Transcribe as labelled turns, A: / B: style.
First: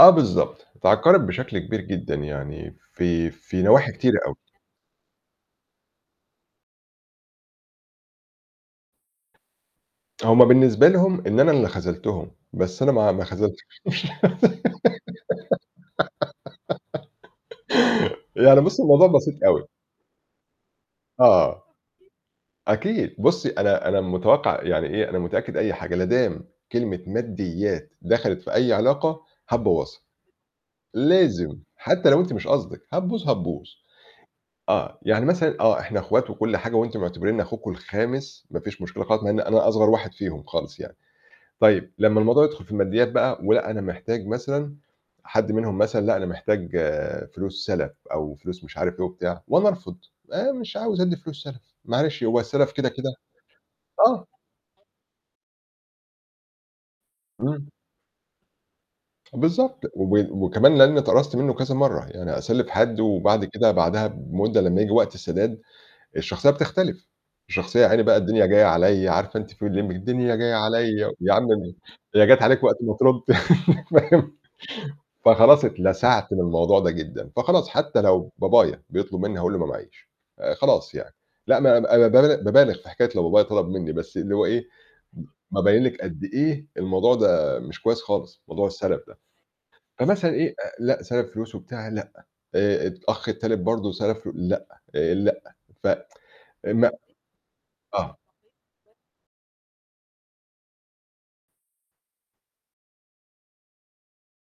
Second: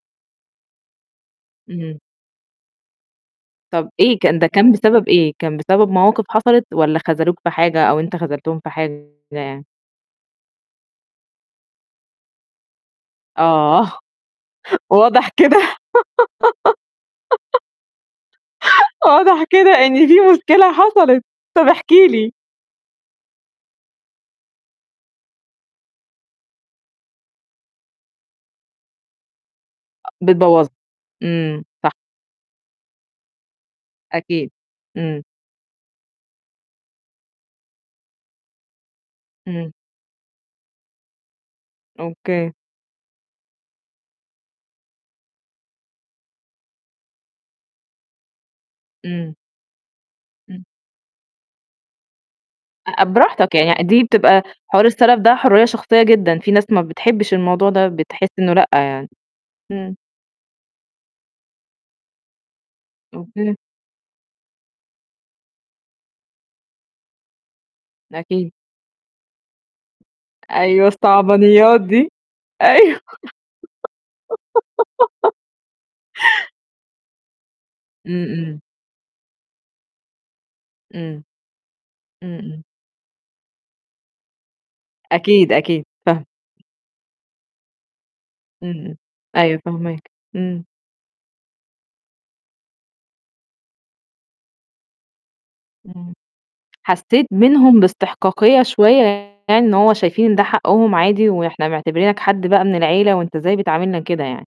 A: آه بالضبط. اتعكرت بشكل كبير
B: إمم.
A: جدًا يعني في في
B: طَب
A: نواحي
B: إيه
A: كتيرة أوي.
B: كان ده كان بسبب إيه؟ كان بسبب مواقف حصلت والّا خذلوك في حاجة أو أنت خذلتهم في حاجة يعني؟
A: هم بالنسبة لهم إن أنا اللي خذلْتهم، بس أنا ما ما خذلتش.
B: آه. واضح كده
A: يعني بُصّي الموضوع بسيط
B: واضح
A: أوي.
B: كده إن فيه مشكلة حصَلت،
A: آه.
B: طَب احكِ لي.
A: أكيد. بُصّي، أنا أنا متوقَّع يعني إيه، أنا متأكد أي حاجة، لا دام كلمة مادّيات دخَلِت في أي علاقة هتبوّظها،
B: أ بتبوَّظها.
A: لازم،
B: إمم، صح.
A: حتّى لو أنتِ مش قصدِك، هتبوظ، هتبوظ.
B: أكيد.
A: آه.
B: إمم.
A: يعني مثلًا آه، إحنا أخوات وكل حاجة وأنتم معتبرينّي أخوكم الخامس، ما فيش مشكلة خالص، مع إن أنا
B: إمم.
A: أصغر واحد فيهم خالص يعني، طيب لمّا الموضوع
B: أوكي.
A: يدخُل في المادّيات بقى ولأ أنا محتاج مثلًا حد منهم مثلًا لأ، أنا محتاج فلوس سَلَف أو فلوس مش عارف إيه
B: إمم.
A: وبتاع وأنا أرفض، آآ
B: إمم.
A: مش عاوز أدّي فلوس سَلَف، معلش هو السَلَف كده
B: أ
A: كده
B: براحتك يعني، دي
A: آه.
B: بتبقى حوار السَلَف ده حُرّية شخصية جدًا، في ناس ما بتحبّش
A: إمم.
B: الموضوع ده، بتحس إنه لأ يعني.
A: بالضبط،
B: إمم.
A: وب وكمان لإنّي اتقرصت منّه كذا مرّة، يعني أسلِّف حد وبعد
B: أوكي.
A: كده بعدها بمدة لمّا ييجي وقت السداد الشخصية بتختلف، الشخصية يا عيني بقى الدنيا
B: أكيد.
A: جاية عليَا، عارفة أنتِ فيلم اللمبي الدنيا جاية
B: أيوه،
A: عليَا و يا عم
B: الصعبانيّات
A: [unintelligible]
B: دي،
A: هي جات عليك وقت ما
B: أيوه.
A: ترُد فاهم؟ فخلاص اتلسعْت من الموضوع ده جدًا. فخلاص حتّى
B: إمم.
A: لو
B: إمم.
A: بابايا بيطلُب منّي هاقول له ما معييش، آآ خلاص يعني.
B: إمم.
A: لأ ما أنا
B: إمم،
A: بابال
B: إمم.
A: بابالغ في حكاية لو بابايا طَلَب منّي، بس اللي هو إيه،
B: أكيد،
A: بابيّن
B: أكيد،
A: لِك قد
B: فاهمة.
A: إيه الموضوع ده مش كويس خالص، موضوع
B: إمم، إمم.
A: السَلَف ده.
B: أيوه فاهماك،
A: فمثلًا إيه،
B: إمم.
A: آآ لأ سَلف فلوس وبتاع لأ، آآ الأخ التالت برضه سَلَف لأ، آآ لأ، ف
B: إمم.
A: آآ ما
B: حسّيت منهم
A: آه.
B: باستحقاقية شوية يعني إن هو شايفين ده حقهم عادي وإحنا معتبرينك حد بقى من العيلة وأنت إزاي بتعاملنا كده يعني.